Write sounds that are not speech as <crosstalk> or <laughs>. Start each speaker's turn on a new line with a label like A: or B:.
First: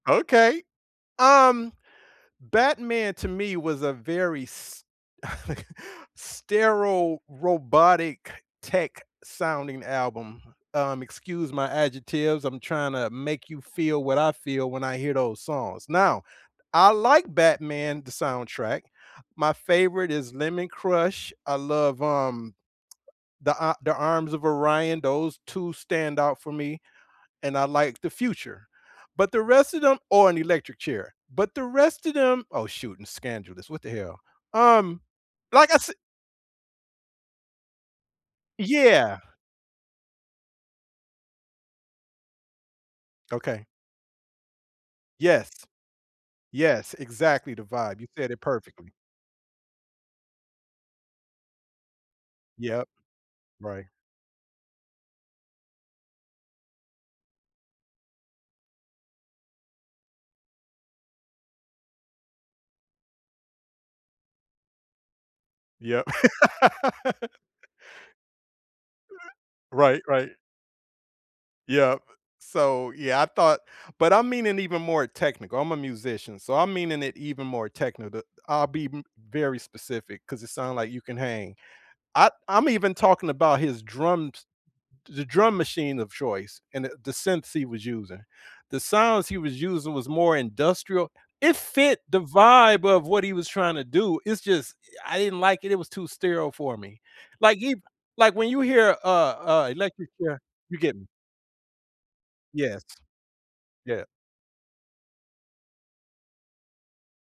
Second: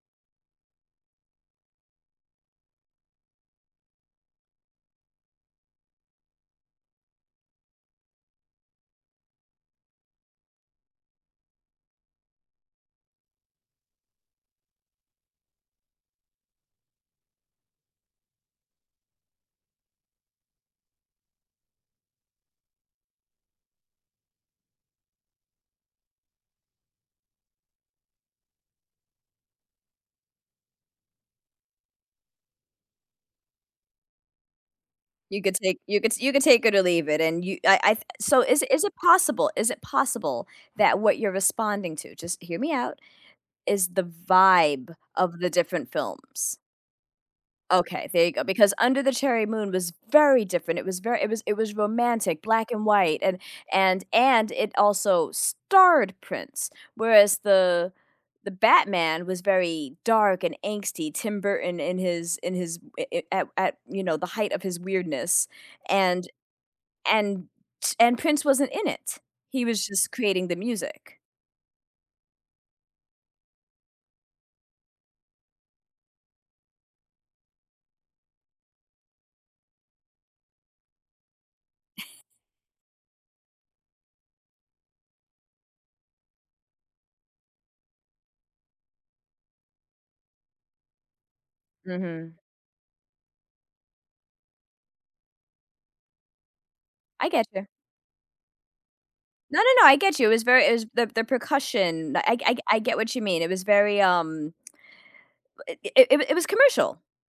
A: Okay. Um, Batman to me was a very s okay, sterile, robotic, tech-sounding album. Um, excuse my adjectives, I'm tryna make you feel what I feel when I hear those songs. Now, I like Batman, the soundtrack. My favorite is Lemon Crush. I love, um, The A The Arms of Orion, those 2 stand out for me, and I like The Future, but the rest of them Oh, and Electric Chair, but the rest of them oh, shoot, and Scandalous, what the hell? Um,
B: You could
A: like I
B: take
A: s
B: you could you could take it or leave it, and you I I th so, is is it
A: Yeah.
B: possible is it possible that what you're responding to- just hear me out-
A: Okay.
B: is the vibe of
A: Yes.
B: the different films.
A: Yes, exactly the vibe, you
B: Okay, there
A: said
B: you
A: it
B: go. Because
A: perfectly.
B: Under the Cherry Moon was very different. It was very it was it was romantic, black and
A: Yep.
B: white and
A: Right.
B: and and it also starred Prince. Whereas the the Batman was very dark and angsty, Tim Burton in his in his i i at at, you know, the height of his weirdness,
A: Yep.
B: and and
A: <laughs>
B: and Prince wasn't in it, he was
A: Right,
B: just
A: right.
B: creating the music.
A: Yep. So, yeah, I thought but I'm meaning even more technical, I'm a musician, so, I'm meaning it even more technical. I'll be m very specific 'cause it sound like you can hang.
B: <chuckles>
A: I I'm even talking about his drums the drum machine of choice and the the synths he was using. The sounds he was using was more industrial. It fit the
B: Mhm.
A: vibe of what he was trying to do, it's just I didn't like it, it was too sterile for me.
B: I
A: Like,
B: getcha.
A: he like when you hear, uh,
B: No,
A: uh,
B: no, no. I
A: Electric
B: get you. It
A: Chair,
B: was very it
A: you
B: was
A: get
B: the the percussion. I g I g I
A: Yes.
B: get what you mean, it was very,
A: Yeah.
B: um <clicks tongue> u i it w it was commercial.